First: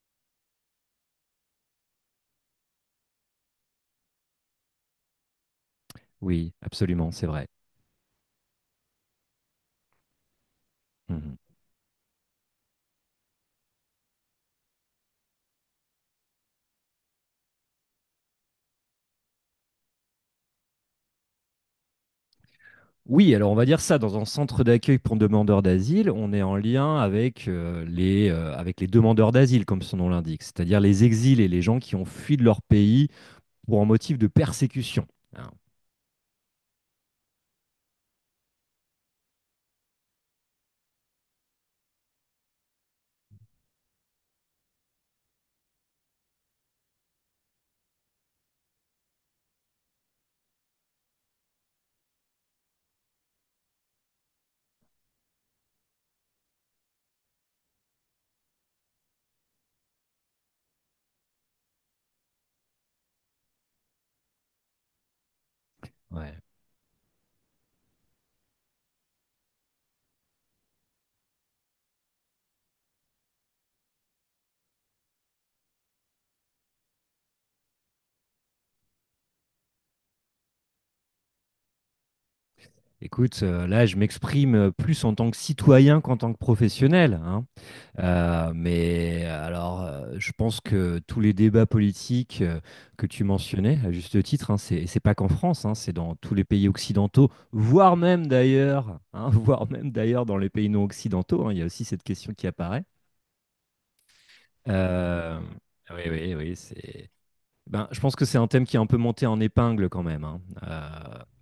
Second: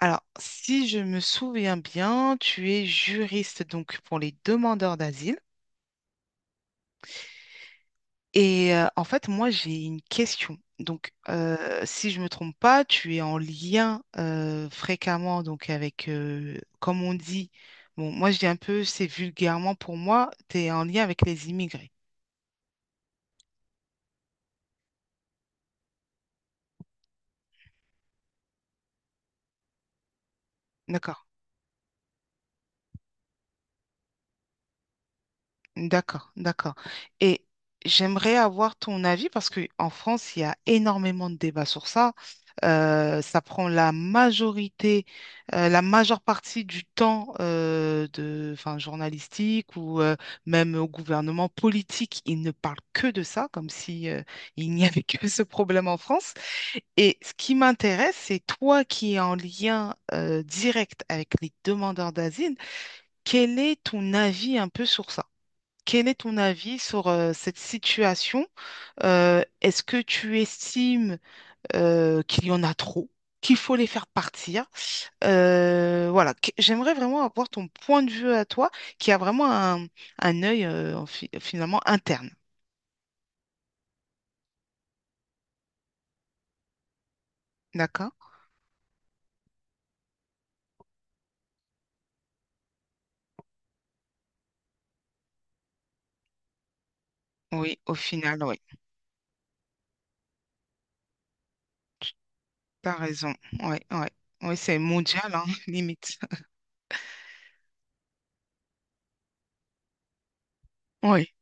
Alors, si je me souviens bien, tu es juriste donc pour les demandeurs d'asile. Oui, absolument, c'est vrai. Et en fait, moi, j'ai une question. Donc, Mhm. Si je me trompe pas, tu es en lien fréquemment donc avec, comme on dit, bon, moi je dis un peu, c'est vulgairement pour moi, tu es en lien avec les immigrés. Oui, alors on va dire ça, dans un centre d'accueil pour demandeurs d'asile, on est en lien avec, avec les demandeurs d'asile, comme son nom l'indique, c'est-à-dire les D'accord. exils et les gens qui ont fui de leur pays pour un motif de persécution. Ah, D'accord, d'accord. Et j'aimerais avoir ton avis parce qu'en France, il y a énormément de débats sur ça. Ça prend la majorité, la majeure partie du temps de, enfin, journalistique ou même au gouvernement politique. Ils ne parlent que de ça, comme si il n'y avait que ce problème en France. Et ce qui m'intéresse, c'est toi qui es en lien direct avec les demandeurs d'asile, quel est ton avis un peu sur ça? Quel est ton ouais. avis sur cette situation? Est-ce que tu estimes qu'il y en a trop, qu'il faut les faire partir? Voilà, j'aimerais vraiment avoir ton point de vue à toi, qui a vraiment un œil en finalement interne. Écoute, là, je m'exprime plus en tant que citoyen qu'en tant que professionnel, hein. D'accord? Je pense que tous les débats politiques que tu mentionnais, à juste titre, hein, c'est pas qu'en France, hein, c'est dans tous les pays occidentaux, Oui, au voire même final, oui. d'ailleurs, hein, voire même d'ailleurs dans les pays non occidentaux, hein, il y a aussi cette question qui apparaît. T'as raison. Oui, oui. Oui, c'est mondial, Euh, hein, oui, limite. oui, oui, c'est. Ben, je pense que c'est un thème qui est un peu monté en épingle quand même, hein. Oui,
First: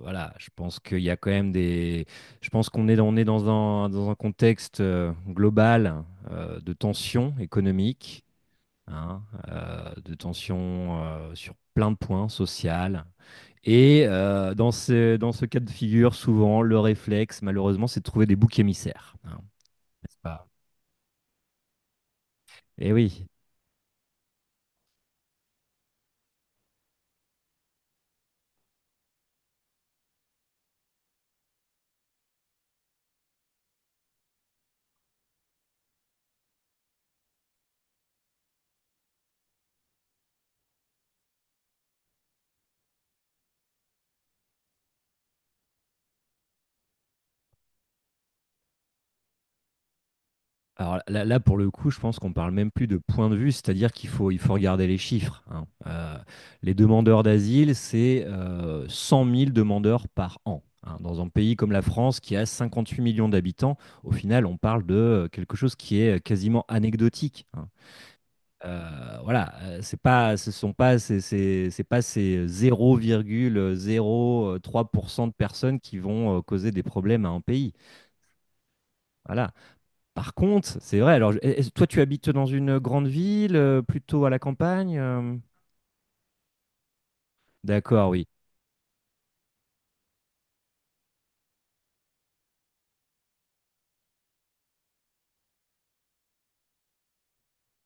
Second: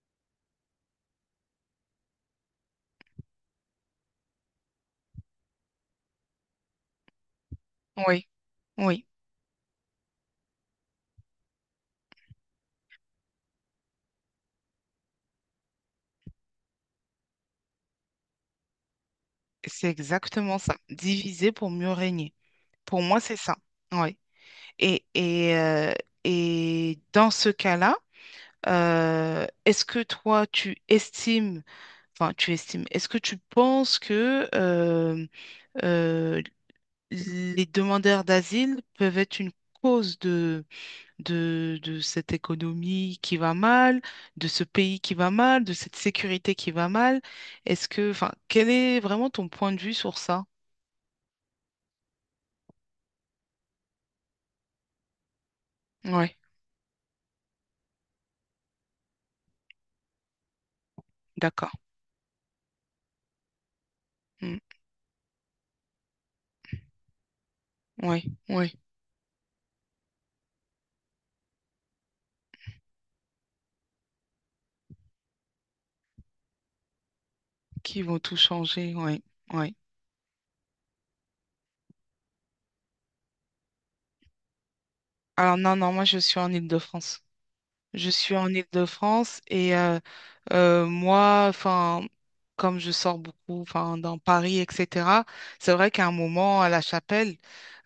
Voilà, je pense qu'il y a quand même des. Je pense qu'on est, on est dans un contexte global de tension économique, oui, oui. hein, de tension sur plein de points sociales. Et dans dans ce cas de figure, souvent, le réflexe, malheureusement, c'est de trouver des boucs émissaires, hein, C'est n'est-ce pas? exactement ça. Diviser pour mieux régner. Et Pour moi, oui. c'est ça. Oui. Et, et, euh, et dans ce cas-là, est-ce que toi, tu estimes, enfin, tu estimes, est-ce que tu penses que euh, les demandeurs d'asile peuvent être une cause de cette économie qui va mal, de ce pays qui va mal, de cette sécurité qui va mal? Est-ce que, enfin, quel est vraiment ton point de vue sur ça? Alors là, pour le coup, je pense qu'on parle même plus de point de vue, c'est-à-dire il faut regarder les chiffres, hein. Oui, Les demandeurs d'asile, c'est 100 000 demandeurs par an, hein. Dans un pays comme d'accord. la France, qui a 58 millions d'habitants, au final, on parle de quelque chose qui est quasiment anecdotique, hein. Oui, oui, Voilà, c'est pas, ce sont pas, ces- ces- c'est pas ces zéro zéro virgule zéro trois pour cent de personnes qui vont causer des problèmes à un pays. qui vont tout changer, oui, Voilà, oui. par contre, c'est vrai. Alors, toi, tu habites dans une grande ville, plutôt à la campagne? Alors non, non, moi je suis en Île-de-France. D'accord, Je oui. suis en Île-de-France et moi, enfin, comme je sors beaucoup, enfin, dans Paris, etc., c'est vrai qu'à un moment, à La Chapelle,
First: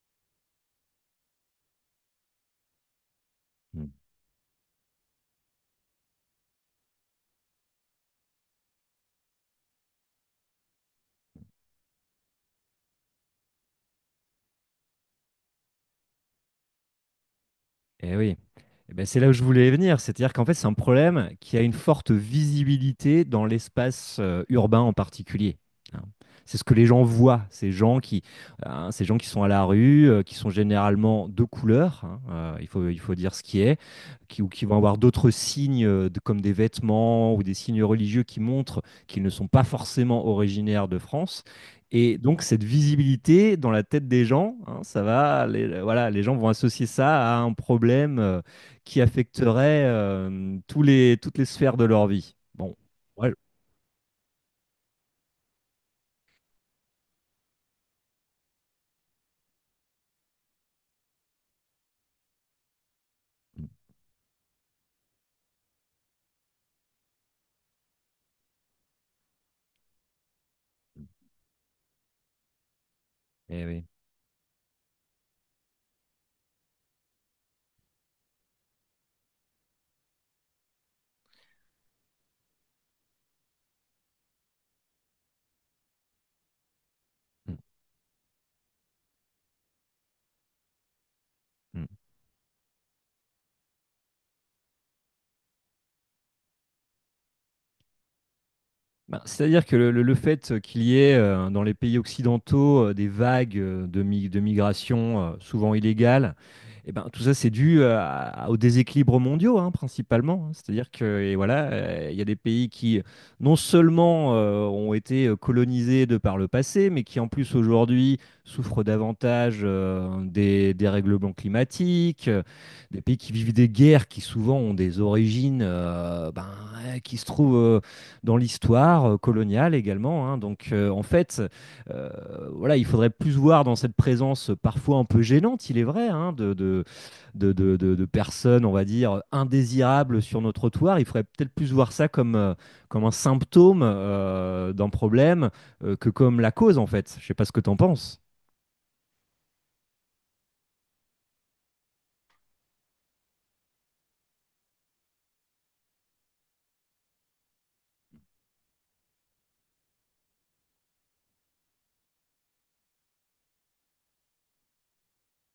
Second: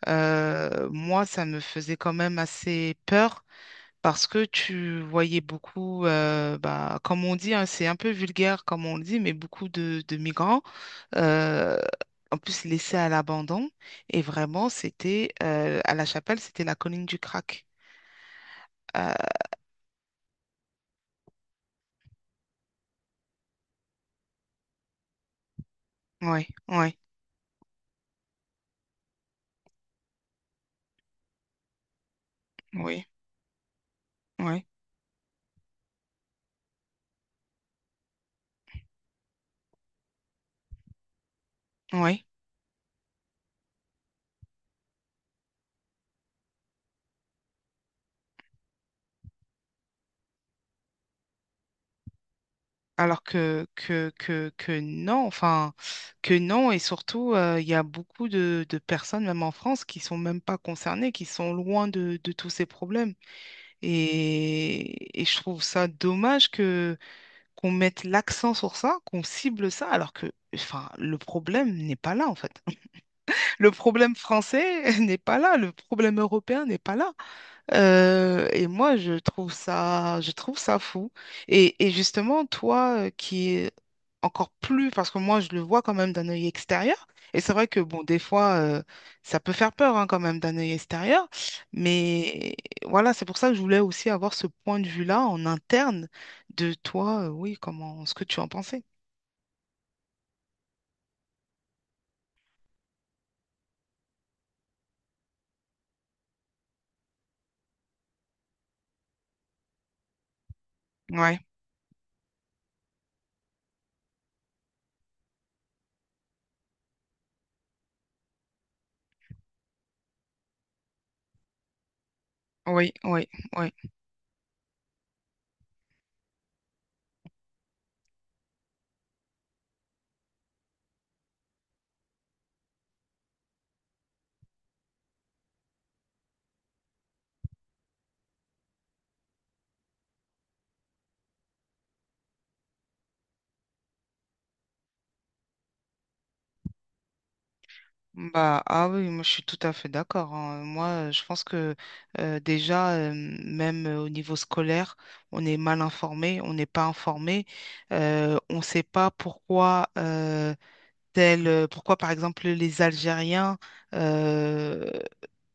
moi, ça me faisait quand même assez peur Hmm. parce que tu voyais beaucoup, bah, comme on dit, hein, c'est un peu vulgaire comme on le dit, mais beaucoup de migrants, euh, en plus laissés à l'abandon. Et vraiment, c'était, à La Chapelle, c'était la colline du crack. Eh oui. Eh ben, c'est là où je voulais venir. C'est-à-dire qu'en fait, c'est un problème qui a une forte visibilité dans l'espace urbain en particulier, hein. Oui, C'est ce que les oui, gens voient, ces gens qui sont à la rue, qui sont généralement de couleur, hein, il oui, faut dire ce qui est, qui, ou qui oui, vont avoir d'autres signes comme des vêtements ou des signes religieux qui montrent qu'ils ne sont pas forcément originaires de France. Et oui. donc, cette visibilité dans la tête des gens, hein, ça va, les, voilà, les gens vont associer ça à un problème qui affecterait toutes les sphères de leur vie. Bon, Alors ouais, que non, enfin, que non, et surtout, il y a beaucoup de personnes, même en France, qui sont même pas concernées, qui sont loin de tous ces problèmes. Et je trouve ça dommage que qu'on mette l'accent sur ça, qu'on cible ça, alors que, enfin, le problème n'est pas là, en fait. eh Le oui. problème français n'est pas là, le problème européen n'est pas là. Et moi, je trouve ça fou. Et justement, toi, qui est encore plus, parce que moi, je le vois quand même d'un œil extérieur. Et c'est Mm, vrai que, bon, des fois, ça peut faire peur, hein, quand même, d'un œil extérieur. mm. Mais voilà, c'est pour ça que je voulais aussi avoir ce point de vue-là en interne de toi. Euh, oui, comment, ce que tu en pensais. Ben, c'est-à-dire que le fait qu'il y ait dans les pays occidentaux des vagues de migration souvent illégales, eh ben, tout ça c'est dû aux déséquilibres mondiaux, hein, principalement, hein. C'est-à-dire que et Ouais, voilà, il y a des pays qui non seulement ont été colonisés de par le passé, mais qui en plus aujourd'hui souffrent davantage des dérèglements climatiques, oui, des pays oui, qui vivent des oui. guerres qui souvent ont des origines qui se trouvent dans l'histoire coloniale également, hein. Donc, euh, voilà, il faudrait plus voir dans cette présence parfois un peu gênante, il est vrai, hein, de personnes, on va dire, indésirables sur nos trottoirs. Il faudrait peut-être plus voir ça comme, comme un symptôme d'un problème que comme la cause, en fait. Je sais pas ce que tu en penses. Bah, ah oui, moi je suis tout à fait d'accord, hein. Moi, je pense que déjà, même au niveau scolaire, on est mal informé, on n'est pas informé, on ne sait pas pourquoi, tel, pourquoi par exemple les Algériens euh,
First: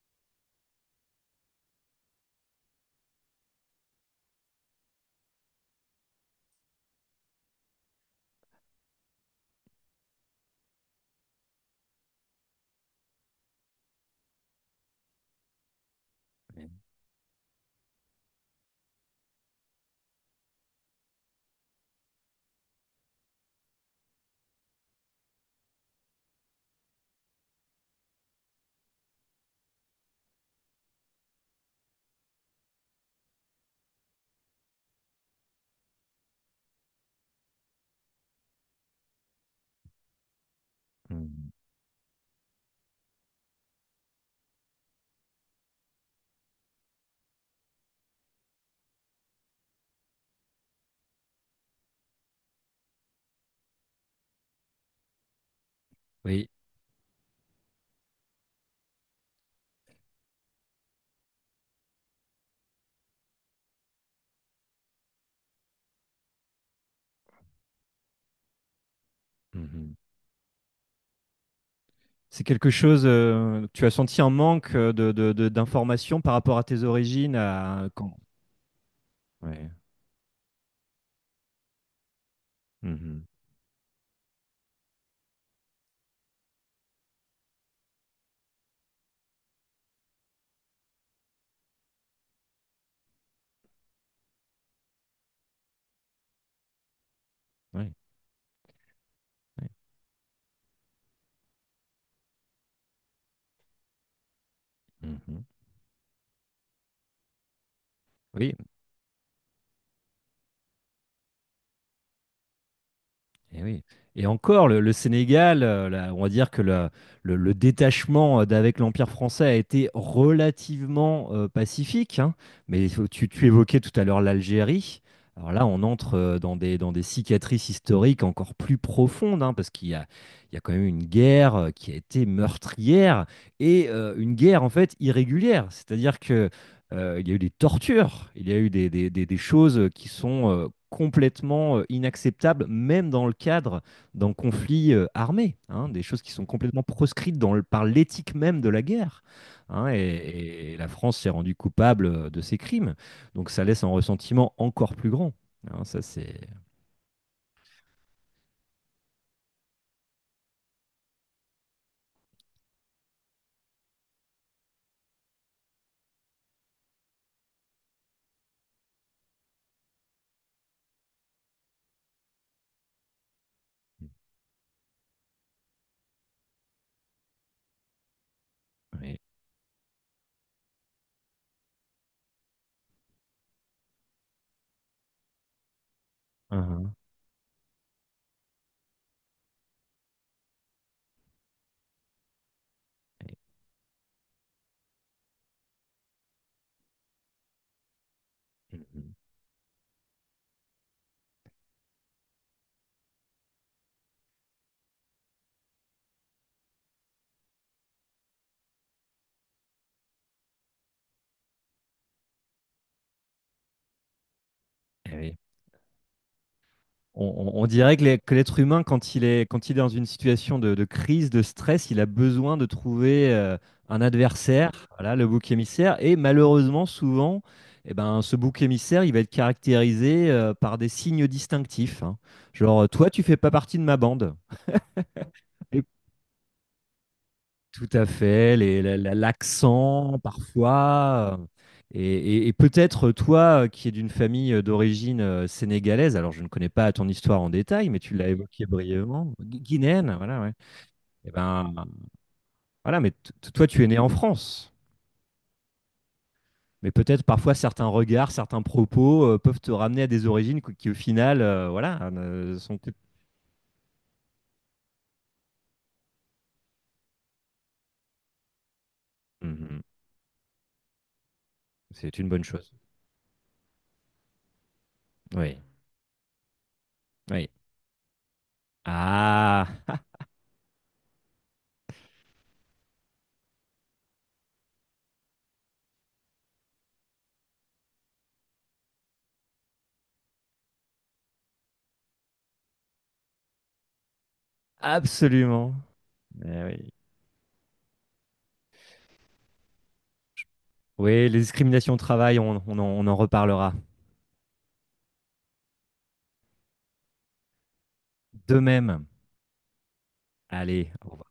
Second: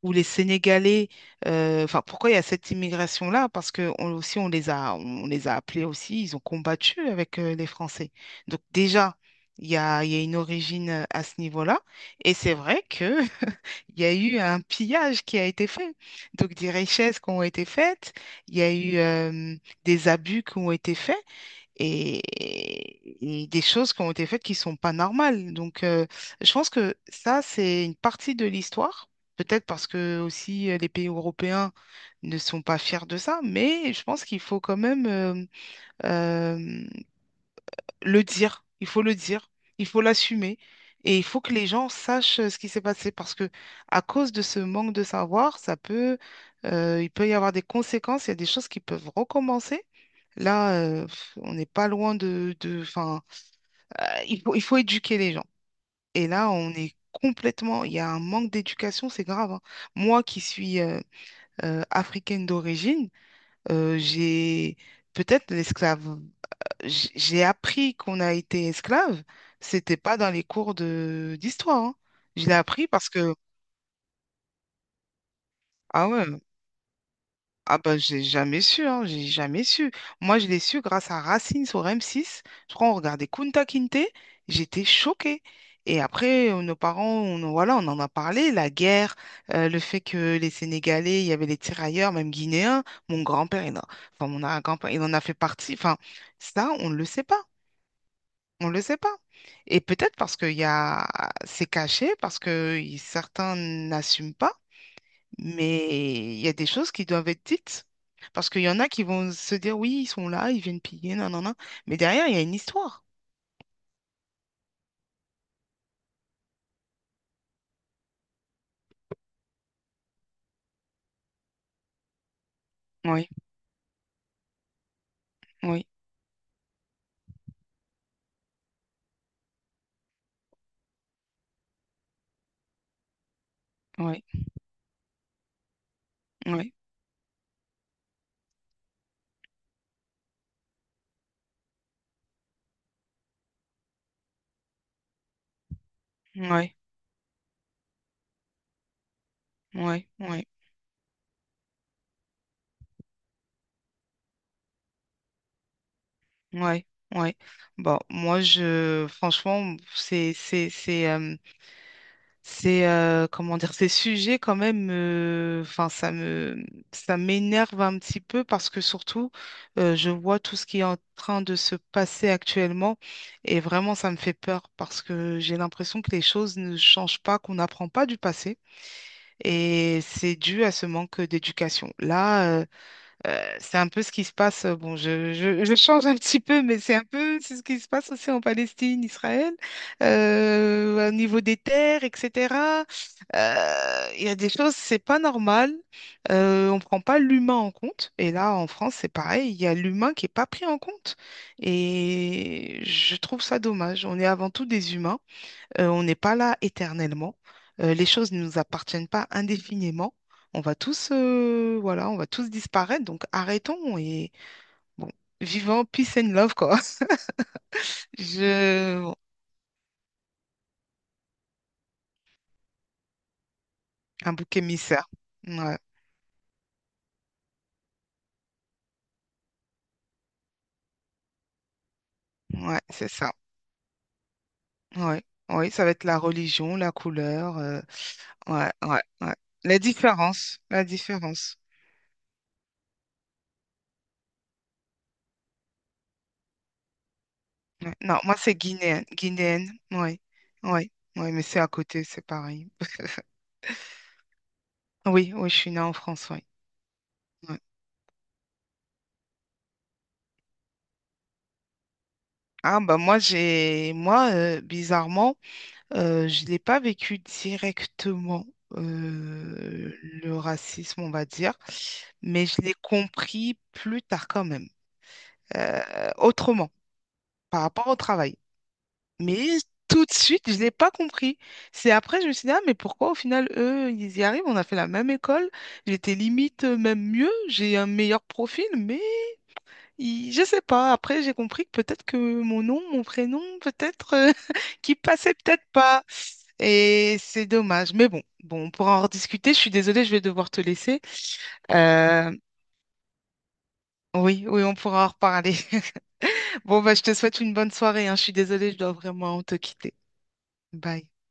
ou les Sénégalais, enfin pourquoi il y a cette immigration-là? Parce que aussi on les a appelés aussi, ils ont combattu avec les Français. Donc déjà, il y a une origine à ce niveau-là. Et c'est vrai que il y a eu un pillage qui a été fait. Donc des richesses qui ont été faites, il y a eu des abus qui ont été faits et des choses qui ont été faites qui sont pas normales. Donc, je pense que ça, c'est une partie de l'histoire. Peut-être parce que aussi les pays européens ne sont pas fiers de ça, mais je pense qu'il faut quand même euh, le dire, il faut le dire, il faut l'assumer et il faut Mhm. que les gens sachent ce qui s'est passé parce que à cause de ce manque de savoir, il peut y avoir des conséquences, il y a des choses qui peuvent recommencer. Là, on n'est pas loin enfin, il faut éduquer les gens. Et Oui. là, on est complètement, il y a un manque d'éducation, c'est grave, hein. Moi qui suis africaine d'origine, j'ai peut-être l'esclave j'ai appris qu'on a été esclave, Mhm. c'était pas dans les cours de d'histoire, hein. C'est Je l'ai quelque appris chose, parce que tu as senti un manque ah d'informations ouais, par rapport à tes origines, ah à... bah quand- j'ai jamais su, hein, j'ai jamais Ouais. su. Moi, je l'ai su grâce à Racine sur M6. Je crois on Mhm. regardait Kunta Kinte, j'étais choquée. Et après, nos parents, on, voilà, on en a parlé, la guerre, le fait que les Sénégalais, il y avait les tirailleurs, même guinéens. Mon grand-père, il en- Enfin mon grand-père, il en a fait partie. Enfin, ça, on ne le sait pas. Ouais. On ne le sait pas. Ouais. Et peut-être parce qu'c'est caché, parce que certains n'assument pas, Mhm. mais il y a des choses qui doivent être dites. Parce Oui, qu'il y en a qui vont se dire, oui, ils sont là, ils viennent piller, non, non, non. Mais derrière, il y a une histoire. et oui. Et encore, le Sénégal, on va dire que le détachement d'avec l'Empire français a été relativement pacifique, hein. Mais Oui, tu évoquais tout à l'heure l'Algérie. Alors là, on oui, entre dans des cicatrices historiques encore plus profondes, hein, parce qu'il y a, il y a quand même une guerre qui a été meurtrière et oui, une guerre en fait irrégulière. C'est-à-dire que oui, il y a eu des tortures, il y a eu des choses qui sont complètement inacceptables, même dans le cadre d'un conflit armé, hein, des choses qui sont oui, complètement proscrites par l'éthique même de la guerre, hein. oui, oui, Et la France s'est rendue coupable de ces crimes. Donc ça laisse un ressentiment encore plus grand, hein, ça, c'est. oui, oui. Bon, moi, franchement, c'est comment dire, ces sujets quand même, enfin ça m'énerve un petit peu parce que surtout, je vois tout ce qui est en train de se passer actuellement et vraiment ça me fait peur parce que j'ai l'impression que les choses ne changent pas, qu'on n'apprend pas du passé Oui. et c'est dû à ce manque d'éducation. Là, c'est un peu ce qui se passe. Bon, je change un petit peu, mais Uhum. c'est un peu c'est ce qui se passe aussi en Palestine, Israël, au niveau des terres, etc. Il y a des choses, c'est pas normal. On prend pas l'humain en compte. Et là, en Eh, France, c'est mhm. pareil. Il y a l'humain qui est pas pris en compte. Et je trouve ça dommage. On est avant tout des humains. On n'est pas là éternellement. Les choses ne nous appartiennent pas indéfiniment. On va tous, voilà, on va tous disparaître. Donc arrêtons et bon, Eh oui. vivons peace and love quoi. On, on dirait que que l'être humain, Je, bon, quand il est dans une situation de crise, de stress, il a besoin de trouver un un bouc adversaire, émissaire. voilà, le bouc Ouais, émissaire. Et malheureusement, souvent, eh ben, ce bouc émissaire, il va être caractérisé par des signes distinctifs, hein. ouais, Genre, toi, c'est tu ça. fais pas partie de ma bande. Ouais, ouais, ça va être la religion, la couleur. Euh, Tout à fait, ouais, ouais, ouais. La l'accent différence, la parfois. Différence. Et, et peut-être toi qui es d'une famille d'origine sénégalaise, alors je ne connais pas ton histoire en détail, Ouais. mais tu Non, l'as moi c'est évoqué guinéenne, brièvement, guinéenne. guinéenne, Ouais, voilà, ouais. ouais, Et ouais, mais c'est à ben côté, c'est pareil. voilà, mais toi tu es né en France, Oui, oui, je suis née en France, oui. mais peut-être parfois Ouais. certains regards, certains propos peuvent te ramener à des origines qui, au final, ne sont Ah bah moi j'ai moi bizarrement je l'ai pas vécu directement Mhm. euh, le racisme on va dire C'est une bonne mais je chose. l'ai compris plus tard quand même Oui, autrement oui. par rapport au travail mais Ah, tout de suite je l'ai pas compris, c'est après je me suis dit ah mais pourquoi au final eux ils y arrivent, on a fait la même école, j'étais limite même mieux, j'ai un meilleur profil mais je sais pas. Après, j'ai compris que peut-être que mon nom, mon prénom, peut-être qui passait peut-être absolument. pas. Eh oui. Et c'est dommage. Mais bon, bon, on pourra en rediscuter. Je suis désolée, je vais devoir te laisser. Oui, les discriminations au Euh, travail, on en reparlera. oui, oui, on pourra en reparler. Bon, bah, je te souhaite une bonne soirée, hein. Je suis De désolée, je dois même. vraiment te quitter. Allez, Bye. au revoir.